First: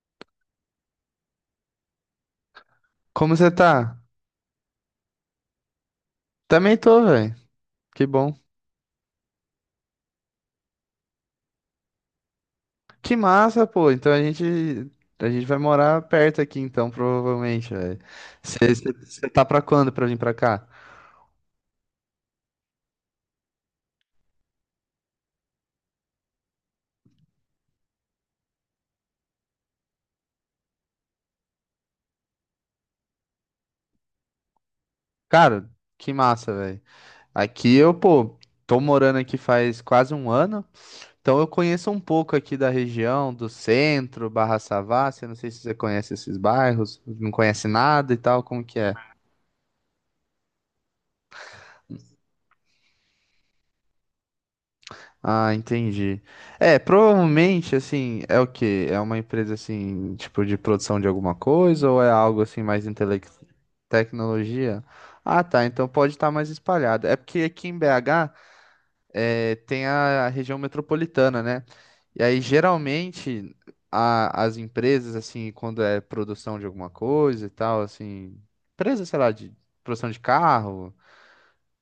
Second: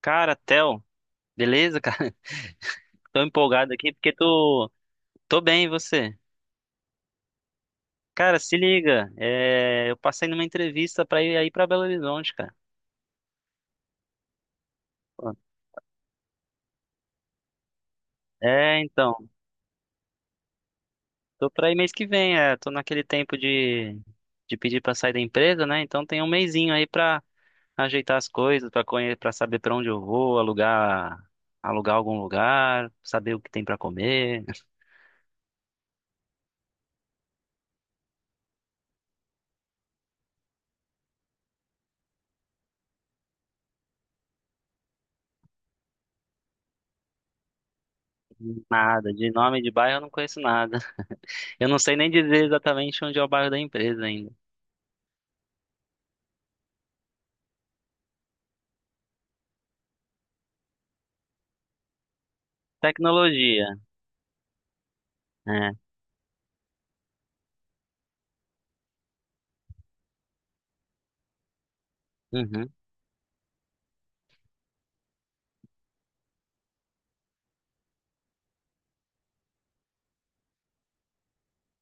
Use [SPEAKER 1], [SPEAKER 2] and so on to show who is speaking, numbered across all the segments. [SPEAKER 1] Cara, Theo, beleza, cara? Tô
[SPEAKER 2] Como você
[SPEAKER 1] empolgado aqui
[SPEAKER 2] tá?
[SPEAKER 1] porque tô, tô bem, e você?
[SPEAKER 2] Também tô, velho. Que bom.
[SPEAKER 1] Cara, se liga, eu passei numa entrevista pra ir aí pra Belo Horizonte, cara.
[SPEAKER 2] Que massa, pô. Então a gente a
[SPEAKER 1] Pô.
[SPEAKER 2] gente vai morar perto aqui então, provavelmente, velho.
[SPEAKER 1] É, então,
[SPEAKER 2] Você tá pra quando pra vir pra cá?
[SPEAKER 1] Tô pra ir mês que vem, tô naquele tempo de pedir pra sair da empresa, né? Então tem um mesinho aí pra ajeitar as coisas, pra conhecer, para saber pra onde eu vou, alugar algum lugar, saber o que tem pra comer.
[SPEAKER 2] Cara, que massa, velho. Aqui eu, pô, tô morando aqui faz quase um ano, então eu conheço um pouco aqui da região, do centro, Barra Savassi, eu não sei se você conhece esses bairros, não conhece nada e tal, como que é?
[SPEAKER 1] Nada, de nome de bairro eu não conheço nada. Eu não sei nem dizer exatamente onde é o bairro da empresa ainda.
[SPEAKER 2] Ah, entendi. É, provavelmente, assim, é o quê? É uma empresa, assim, tipo, de produção de alguma coisa ou é algo, assim, mais
[SPEAKER 1] Tecnologia,
[SPEAKER 2] tecnologia? Ah, tá,
[SPEAKER 1] é.
[SPEAKER 2] então pode estar mais espalhado. É porque aqui em BH é, tem a região metropolitana, né? E aí,
[SPEAKER 1] Uhum.
[SPEAKER 2] geralmente, as empresas, assim, quando é produção de alguma coisa e tal, assim, empresa, sei lá, de produção de carro,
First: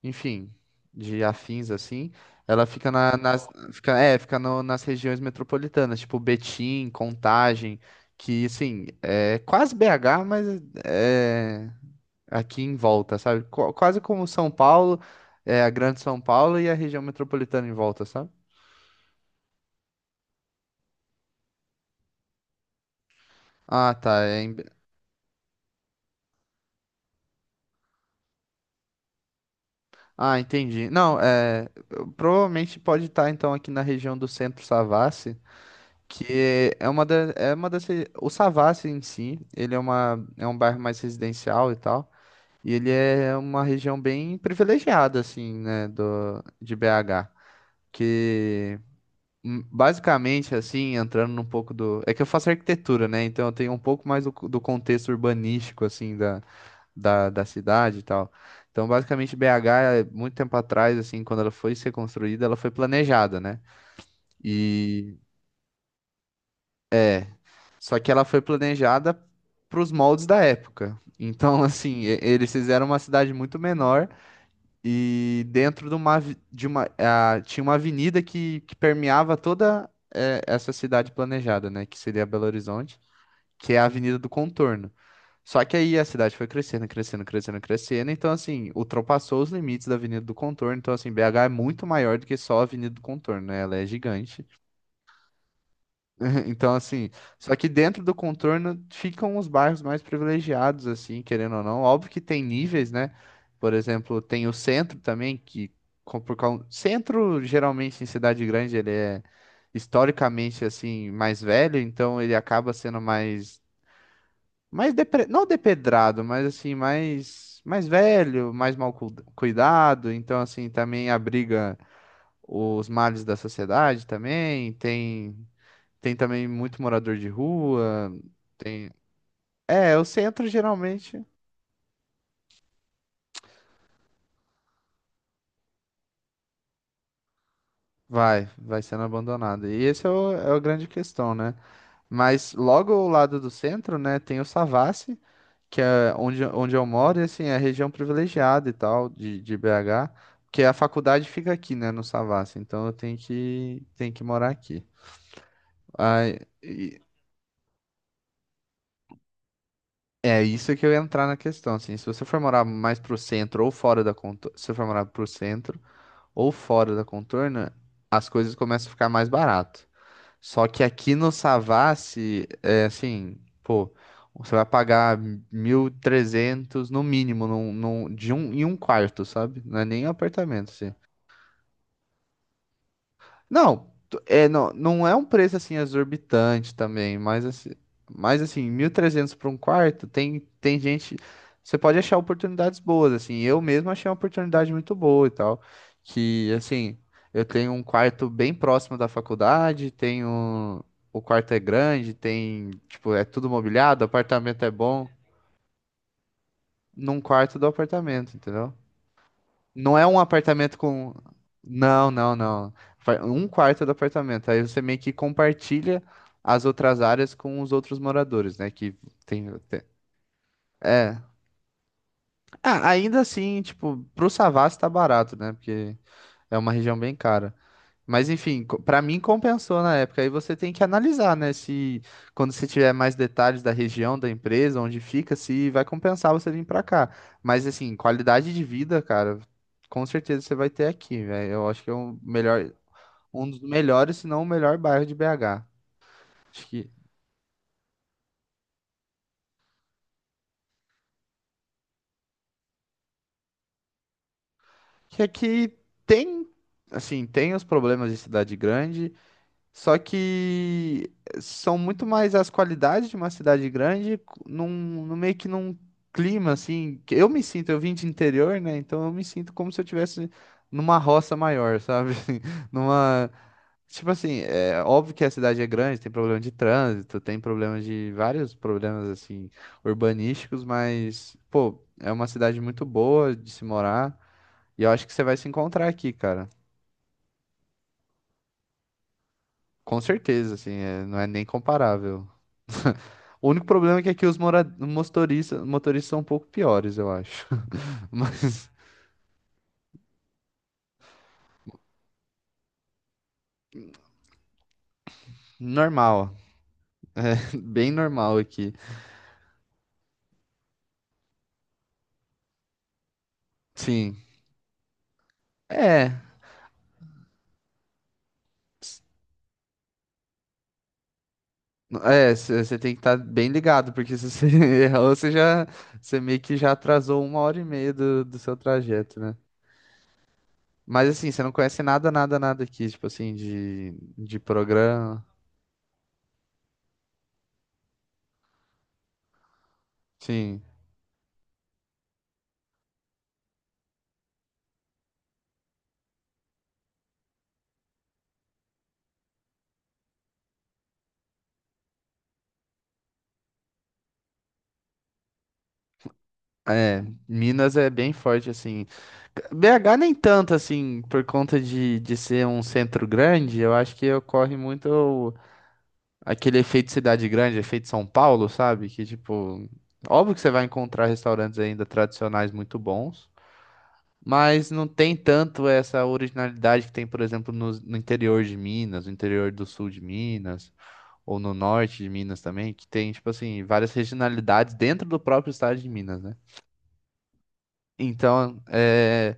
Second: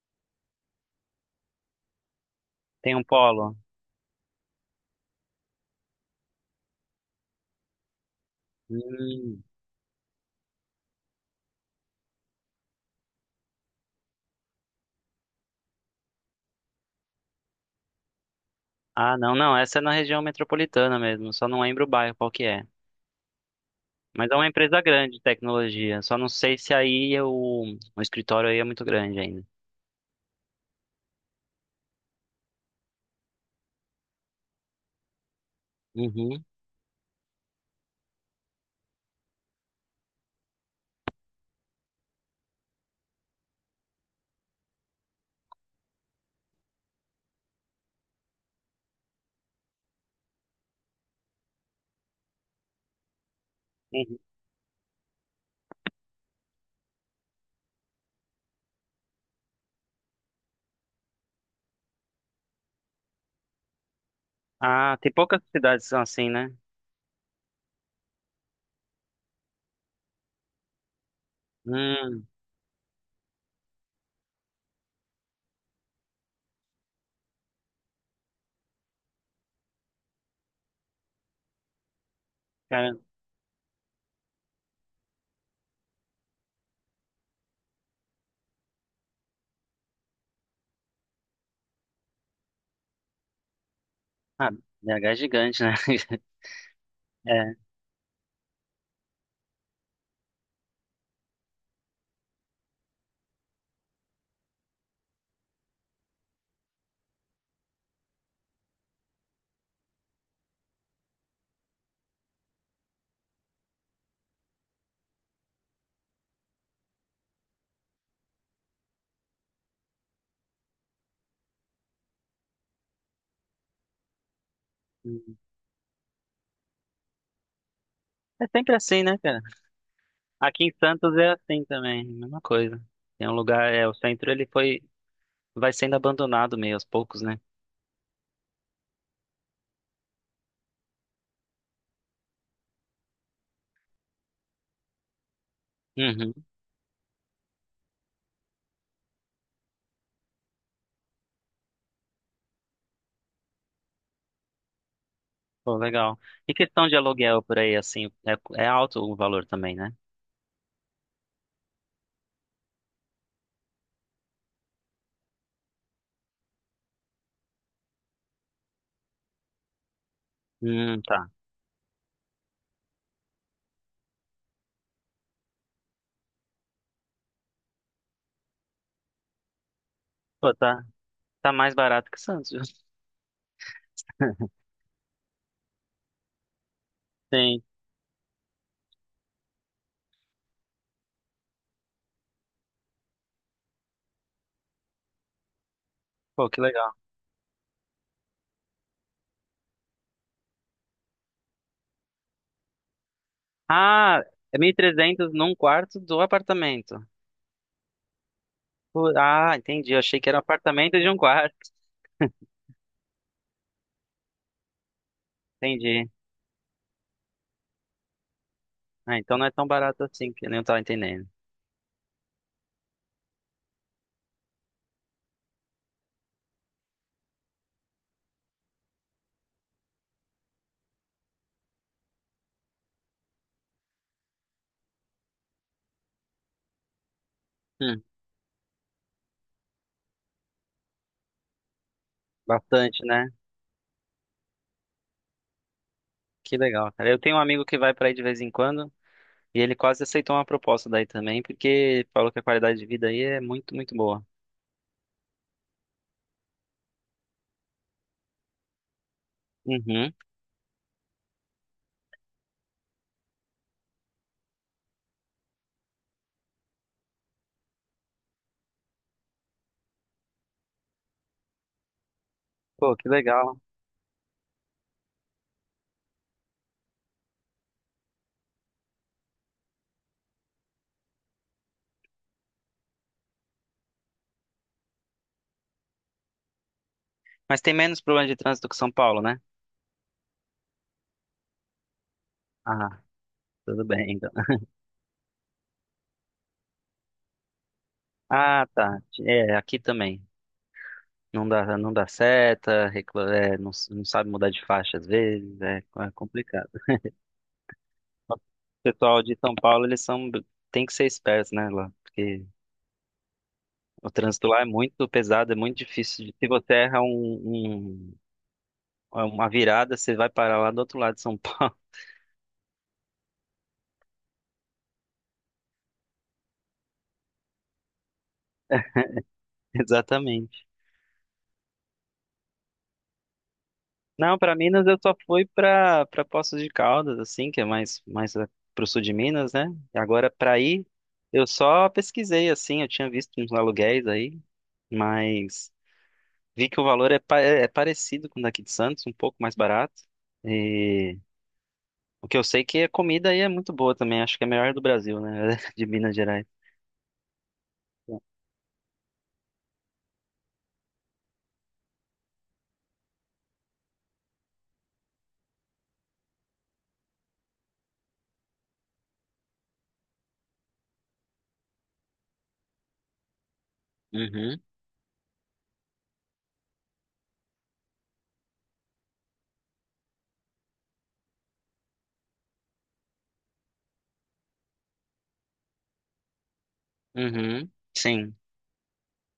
[SPEAKER 2] enfim, de afins assim, ela
[SPEAKER 1] Tem um polo.
[SPEAKER 2] fica, é, fica nas regiões metropolitanas, tipo Betim, Contagem, que assim, é
[SPEAKER 1] Hum.
[SPEAKER 2] quase BH, mas é aqui em volta, sabe? Quase como São Paulo, é a Grande São Paulo e a região metropolitana em volta, sabe?
[SPEAKER 1] Ah, não, não. Essa é na região metropolitana mesmo. Só não lembro o bairro qual que é.
[SPEAKER 2] Ah, tá.
[SPEAKER 1] Mas é uma empresa grande de tecnologia. Só não sei se aí é o escritório aí é muito grande ainda.
[SPEAKER 2] Ah, entendi. Não, é, provavelmente pode estar então aqui na região do Centro Savassi.
[SPEAKER 1] Uhum.
[SPEAKER 2] Que é uma é uma o Savassi em si, ele é uma, é um bairro mais residencial e tal, e ele é uma região bem privilegiada, assim, né, do, de BH, que basicamente, assim, entrando num pouco do, é que eu faço arquitetura, né, então eu tenho um pouco
[SPEAKER 1] Uhum.
[SPEAKER 2] mais do, do contexto urbanístico, assim, da cidade e tal, então basicamente BH, é, muito tempo atrás, assim, quando ela foi ser construída, ela foi planejada, né,
[SPEAKER 1] Ah, tem
[SPEAKER 2] e
[SPEAKER 1] poucas cidades que são assim, né?
[SPEAKER 2] só que ela foi planejada para os moldes da época. Então, assim,
[SPEAKER 1] Hum,
[SPEAKER 2] eles fizeram uma cidade muito menor e dentro de uma, ah, tinha uma avenida que permeava toda eh, essa cidade planejada, né? Que seria Belo
[SPEAKER 1] cara.
[SPEAKER 2] Horizonte, que é a Avenida do Contorno. Só que aí a cidade foi crescendo. Então, assim, ultrapassou os limites da Avenida do Contorno. Então, assim, BH é muito maior do que só a Avenida do Contorno, né? Ela é gigante.
[SPEAKER 1] Ah, BH é gigante, né?
[SPEAKER 2] Então, assim, só
[SPEAKER 1] É.
[SPEAKER 2] que dentro do contorno ficam os bairros mais privilegiados, assim, querendo ou não. Óbvio que tem níveis, né? Por exemplo, tem o centro também, que por causa... Centro, geralmente, em cidade grande, ele é historicamente, assim, mais velho, então ele acaba sendo mais... mais não depedrado, mas, assim, mais... mais velho, mais mal cuidado. Então, assim, também abriga os males da sociedade também. Tem...
[SPEAKER 1] Hum.
[SPEAKER 2] Tem também muito morador de rua.
[SPEAKER 1] É sempre
[SPEAKER 2] Tem.
[SPEAKER 1] assim, né, cara?
[SPEAKER 2] É, o centro
[SPEAKER 1] Aqui em Santos
[SPEAKER 2] geralmente
[SPEAKER 1] é assim também, mesma coisa. Tem um lugar, o centro ele foi, vai sendo abandonado meio aos poucos, né?
[SPEAKER 2] vai sendo abandonado. E esse é o, é a grande questão, né? Mas logo ao lado do centro, né, tem o Savassi, que é
[SPEAKER 1] Uhum.
[SPEAKER 2] onde eu moro, e assim, é a região privilegiada e tal, de BH, porque a faculdade fica aqui, né, no Savassi, então tenho que morar aqui.
[SPEAKER 1] Pô, legal.
[SPEAKER 2] Aí,
[SPEAKER 1] E questão de
[SPEAKER 2] e-
[SPEAKER 1] aluguel por aí, assim, é alto o valor também, né?
[SPEAKER 2] É isso que eu ia entrar na questão, assim, se você for morar mais pro centro ou fora da conta, se você for morar pro centro, ou fora da contorna, as coisas começam a ficar mais barato. Só que aqui
[SPEAKER 1] Tá.
[SPEAKER 2] no Savassi, é assim, pô, você vai pagar 1.300 no mínimo em um quarto, sabe? Não é nem
[SPEAKER 1] Pô,
[SPEAKER 2] apartamento, assim.
[SPEAKER 1] tá mais barato que Santos, viu?
[SPEAKER 2] Não, é, não é um preço assim exorbitante também,
[SPEAKER 1] Sim.
[SPEAKER 2] mas assim, 1.300 para um quarto, tem você pode achar oportunidades boas, assim. Eu mesmo achei uma oportunidade muito boa e tal,
[SPEAKER 1] Pô,
[SPEAKER 2] que
[SPEAKER 1] que legal.
[SPEAKER 2] assim, eu tenho um quarto bem próximo da faculdade, tenho o quarto é grande, tem, tipo, é tudo mobiliado, o
[SPEAKER 1] Ah, é
[SPEAKER 2] apartamento
[SPEAKER 1] mil
[SPEAKER 2] é
[SPEAKER 1] e
[SPEAKER 2] bom,
[SPEAKER 1] trezentos num quarto do apartamento.
[SPEAKER 2] num quarto do apartamento, entendeu?
[SPEAKER 1] Pô, ah, entendi.
[SPEAKER 2] Não
[SPEAKER 1] Eu
[SPEAKER 2] é um
[SPEAKER 1] achei que era um
[SPEAKER 2] apartamento
[SPEAKER 1] apartamento de
[SPEAKER 2] com.
[SPEAKER 1] um quarto.
[SPEAKER 2] Não, não, não. Um quarto do apartamento. Aí você meio que compartilha
[SPEAKER 1] Entendi.
[SPEAKER 2] as outras áreas com os outros moradores, né? Que
[SPEAKER 1] Ah, então não
[SPEAKER 2] tem.
[SPEAKER 1] é tão
[SPEAKER 2] tem-
[SPEAKER 1] barato assim, que eu nem tava
[SPEAKER 2] é.
[SPEAKER 1] entendendo.
[SPEAKER 2] Ah, ainda assim, tipo, pro Savassi tá barato, né? Porque é uma região bem cara. Mas enfim, pra mim compensou na época. Aí você tem que analisar, né? Se quando você tiver mais detalhes da região, da empresa, onde fica, se vai compensar você vir pra cá. Mas assim,
[SPEAKER 1] Hum,
[SPEAKER 2] qualidade de vida, cara, com certeza você vai ter aqui, velho. Eu acho que é
[SPEAKER 1] bastante, né?
[SPEAKER 2] um dos melhores, se não o melhor bairro de BH.
[SPEAKER 1] Que
[SPEAKER 2] Acho que,
[SPEAKER 1] legal, cara. Eu tenho um amigo que vai pra aí de vez em quando e ele quase aceitou uma proposta daí também, porque falou que a qualidade de vida aí é muito boa.
[SPEAKER 2] que aqui tem, assim, tem os problemas de cidade grande, só
[SPEAKER 1] Uhum.
[SPEAKER 2] que são muito mais as qualidades de uma cidade grande num, num clima assim, que eu me sinto, eu vim de interior, né? Então eu me sinto como se eu tivesse numa roça maior, sabe?
[SPEAKER 1] Pô, que
[SPEAKER 2] Numa,
[SPEAKER 1] legal.
[SPEAKER 2] tipo assim, é óbvio que a cidade é grande, tem problema de trânsito, tem problema de vários problemas assim urbanísticos, mas pô, é uma cidade muito boa de se morar e eu acho que você vai se encontrar aqui, cara.
[SPEAKER 1] Mas tem menos problema de trânsito que São Paulo, né?
[SPEAKER 2] Com certeza, assim, não é nem comparável.
[SPEAKER 1] Ah,
[SPEAKER 2] O único
[SPEAKER 1] tudo
[SPEAKER 2] problema é que
[SPEAKER 1] bem,
[SPEAKER 2] aqui
[SPEAKER 1] então.
[SPEAKER 2] os motoristas, motoristas são um pouco piores, eu acho.
[SPEAKER 1] Ah,
[SPEAKER 2] Mas
[SPEAKER 1] tá. É, aqui também. Não dá seta, não sabe mudar de faixa às vezes, é
[SPEAKER 2] normal,
[SPEAKER 1] complicado. O
[SPEAKER 2] bem normal aqui.
[SPEAKER 1] pessoal de São Paulo, eles são, tem que ser espertos, né, lá, porque o
[SPEAKER 2] Sim.
[SPEAKER 1] trânsito lá é muito pesado, é muito
[SPEAKER 2] É,
[SPEAKER 1] difícil. Se você erra uma virada, você vai parar lá do outro lado de São Paulo.
[SPEAKER 2] você tem que estar bem ligado, porque se você errou, você já, você meio que já atrasou 1 hora e meia do seu trajeto, né?
[SPEAKER 1] Exatamente.
[SPEAKER 2] Mas assim, você não conhece nada aqui, tipo assim, de
[SPEAKER 1] Não, pra Minas eu só
[SPEAKER 2] programa.
[SPEAKER 1] fui pra para Poços de Caldas, assim, que é pro sul de Minas, né? E agora pra
[SPEAKER 2] Sim.
[SPEAKER 1] ir, eu só pesquisei assim, eu tinha visto uns aluguéis aí, mas vi que o valor é, é parecido com o daqui de Santos, um pouco mais barato. E o que eu sei é que a comida aí é muito boa também, acho que é a melhor do Brasil, né? De Minas Gerais.
[SPEAKER 2] É, Minas é bem forte, assim. BH nem tanto assim, por conta de ser um centro grande, eu acho que ocorre muito aquele efeito cidade grande, efeito São Paulo, sabe? Que tipo, óbvio que você vai encontrar restaurantes ainda tradicionais muito bons,
[SPEAKER 1] Uhum,
[SPEAKER 2] mas não tem tanto essa originalidade que tem, por exemplo, no interior de Minas, no interior do sul de Minas, ou no norte de Minas também, que tem, tipo assim, várias regionalidades dentro do próprio estado de Minas, né?
[SPEAKER 1] uhum, sim.
[SPEAKER 2] Então, é.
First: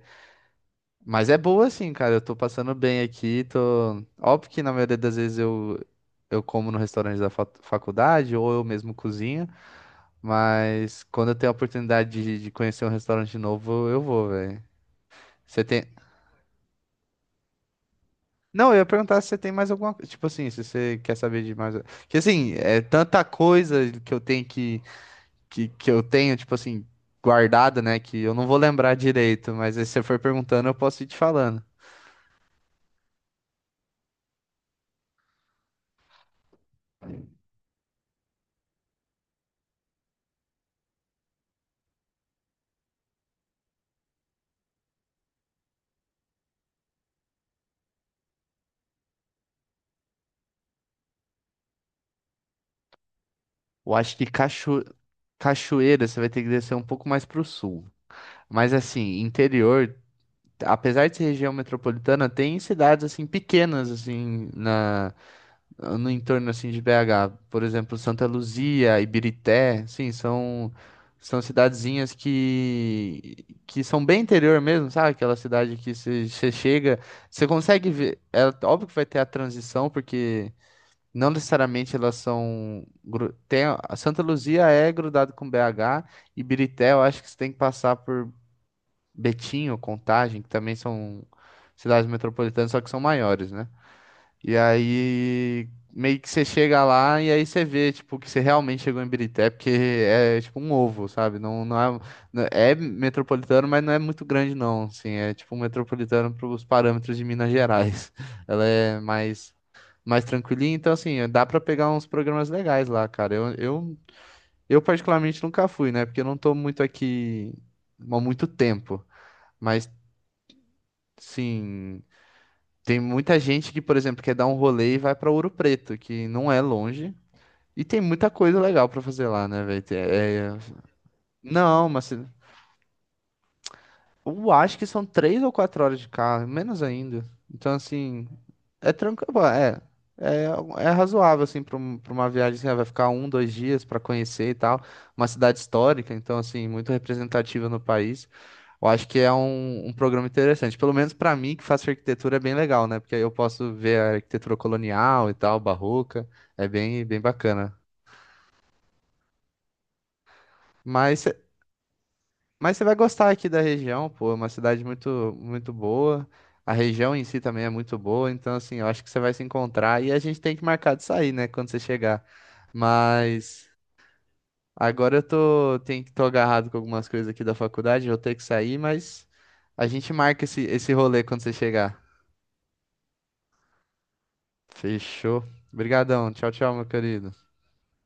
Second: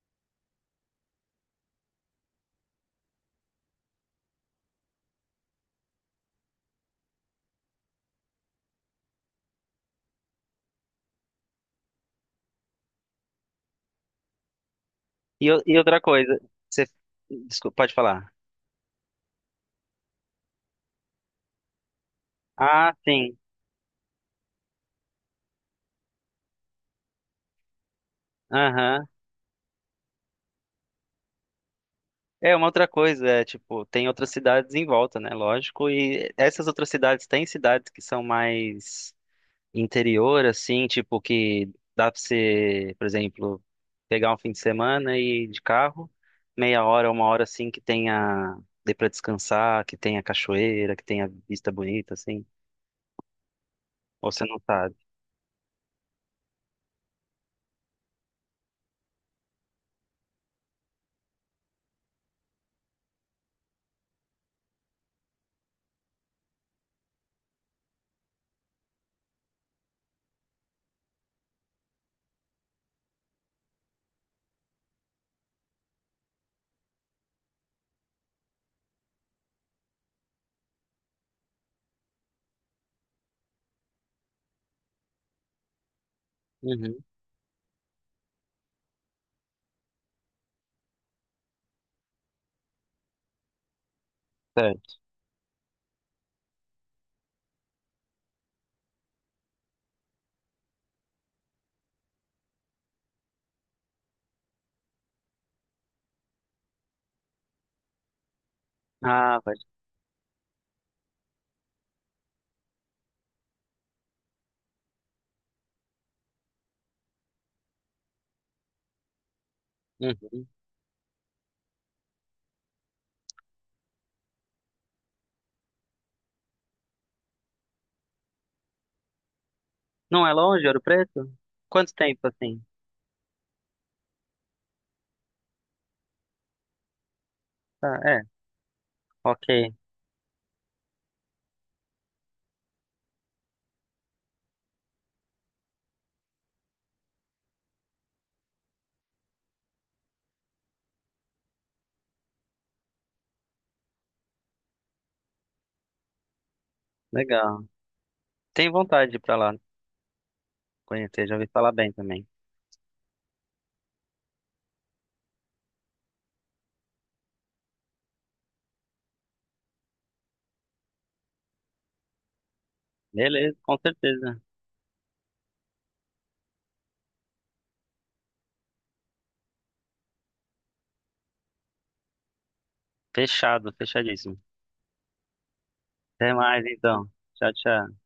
[SPEAKER 2] Mas é boa assim, cara. Eu tô passando bem aqui. Tô... Óbvio que na maioria das vezes eu como no restaurante da faculdade ou eu mesmo cozinho. Mas quando eu tenho a oportunidade de conhecer um restaurante novo, eu vou, velho.
[SPEAKER 1] E,
[SPEAKER 2] Você
[SPEAKER 1] e
[SPEAKER 2] tem.
[SPEAKER 1] outra coisa, você, desculpa, pode falar.
[SPEAKER 2] Não, eu ia perguntar se você tem mais alguma coisa. Tipo assim, se você quer saber de mais. Porque assim, é
[SPEAKER 1] Ah,
[SPEAKER 2] tanta
[SPEAKER 1] sim.
[SPEAKER 2] coisa que que eu tenho, tipo assim, guardada, né? Que eu não vou lembrar
[SPEAKER 1] Aham.
[SPEAKER 2] direito. Mas aí se você for perguntando, eu posso ir te falando.
[SPEAKER 1] É, uma outra coisa, tipo, tem outras cidades em volta, né? Lógico, e essas outras cidades têm cidades que são mais interior, assim, tipo, que dá pra você, por exemplo, pegar um fim de semana e ir de carro, meia hora, uma hora, assim, que tenha, dê pra descansar, que tenha cachoeira, que tenha vista bonita, assim,
[SPEAKER 2] Eu acho que
[SPEAKER 1] ou você não
[SPEAKER 2] cacho...
[SPEAKER 1] sabe.
[SPEAKER 2] Cachoeira, você vai ter que descer um pouco mais para o sul. Mas assim, interior, apesar de ser região metropolitana, tem cidades assim pequenas assim na no entorno assim de BH, por exemplo, Santa Luzia, Ibirité, sim, são cidadezinhas que são bem interior mesmo, sabe? Aquela cidade que você chega, você consegue ver, é óbvio que vai ter a transição porque não necessariamente elas são. A Santa Luzia é grudado com BH e Birité,
[SPEAKER 1] Uhum,
[SPEAKER 2] eu acho que você tem que passar por Betim ou Contagem, que também são cidades metropolitanas, só que são maiores, né? E
[SPEAKER 1] certo.
[SPEAKER 2] aí meio que você chega lá e aí você vê, tipo, que você realmente chegou em Birité, porque é tipo um ovo, sabe? É metropolitano, mas não é muito grande, não. Assim, é tipo um metropolitano para os parâmetros de Minas Gerais. Ela é
[SPEAKER 1] Ah, vai.
[SPEAKER 2] mais tranquilinho. Então, assim, dá pra pegar uns programas legais lá, cara. Eu particularmente nunca fui, né? Porque eu não tô muito aqui há muito tempo. Mas,
[SPEAKER 1] Uhum.
[SPEAKER 2] sim, tem muita gente que, por exemplo, quer dar um rolê e vai pra Ouro Preto, que não é longe. E tem muita coisa legal pra fazer lá, né, velho?
[SPEAKER 1] Não é longe, Ouro Preto?
[SPEAKER 2] Não,
[SPEAKER 1] Quanto
[SPEAKER 2] mas
[SPEAKER 1] tempo, assim?
[SPEAKER 2] eu acho que são 3 ou 4 horas de carro, menos ainda. Então,
[SPEAKER 1] Ah, é,
[SPEAKER 2] assim, é
[SPEAKER 1] ok,
[SPEAKER 2] é, é razoável, assim, para uma viagem, assim, ah, vai ficar um, 2 dias para conhecer e tal. Uma cidade histórica, então, assim, muito representativa no país. Eu acho que é um programa interessante. Pelo menos para mim, que faço arquitetura, é bem legal, né? Porque aí eu posso ver a arquitetura colonial e tal, barroca. É bem
[SPEAKER 1] legal.
[SPEAKER 2] bacana.
[SPEAKER 1] Tem vontade de ir pra lá.
[SPEAKER 2] Mas
[SPEAKER 1] Conhecer, já ouvi falar bem também.
[SPEAKER 2] Mas você vai gostar aqui da região, pô, é uma cidade muito, muito boa. A região em si também é muito boa, então assim, eu acho que você vai se encontrar e a gente tem que marcar de sair, né, quando você chegar.
[SPEAKER 1] Beleza,
[SPEAKER 2] Mas
[SPEAKER 1] com certeza.
[SPEAKER 2] agora tô agarrado com algumas coisas aqui da faculdade, eu vou ter que sair, mas a gente marca esse rolê quando você chegar.
[SPEAKER 1] Fechado, fechadíssimo.
[SPEAKER 2] Fechou. Obrigadão.
[SPEAKER 1] Até
[SPEAKER 2] Tchau,
[SPEAKER 1] mais
[SPEAKER 2] tchau, meu
[SPEAKER 1] então.
[SPEAKER 2] querido.
[SPEAKER 1] Tchau, tchau.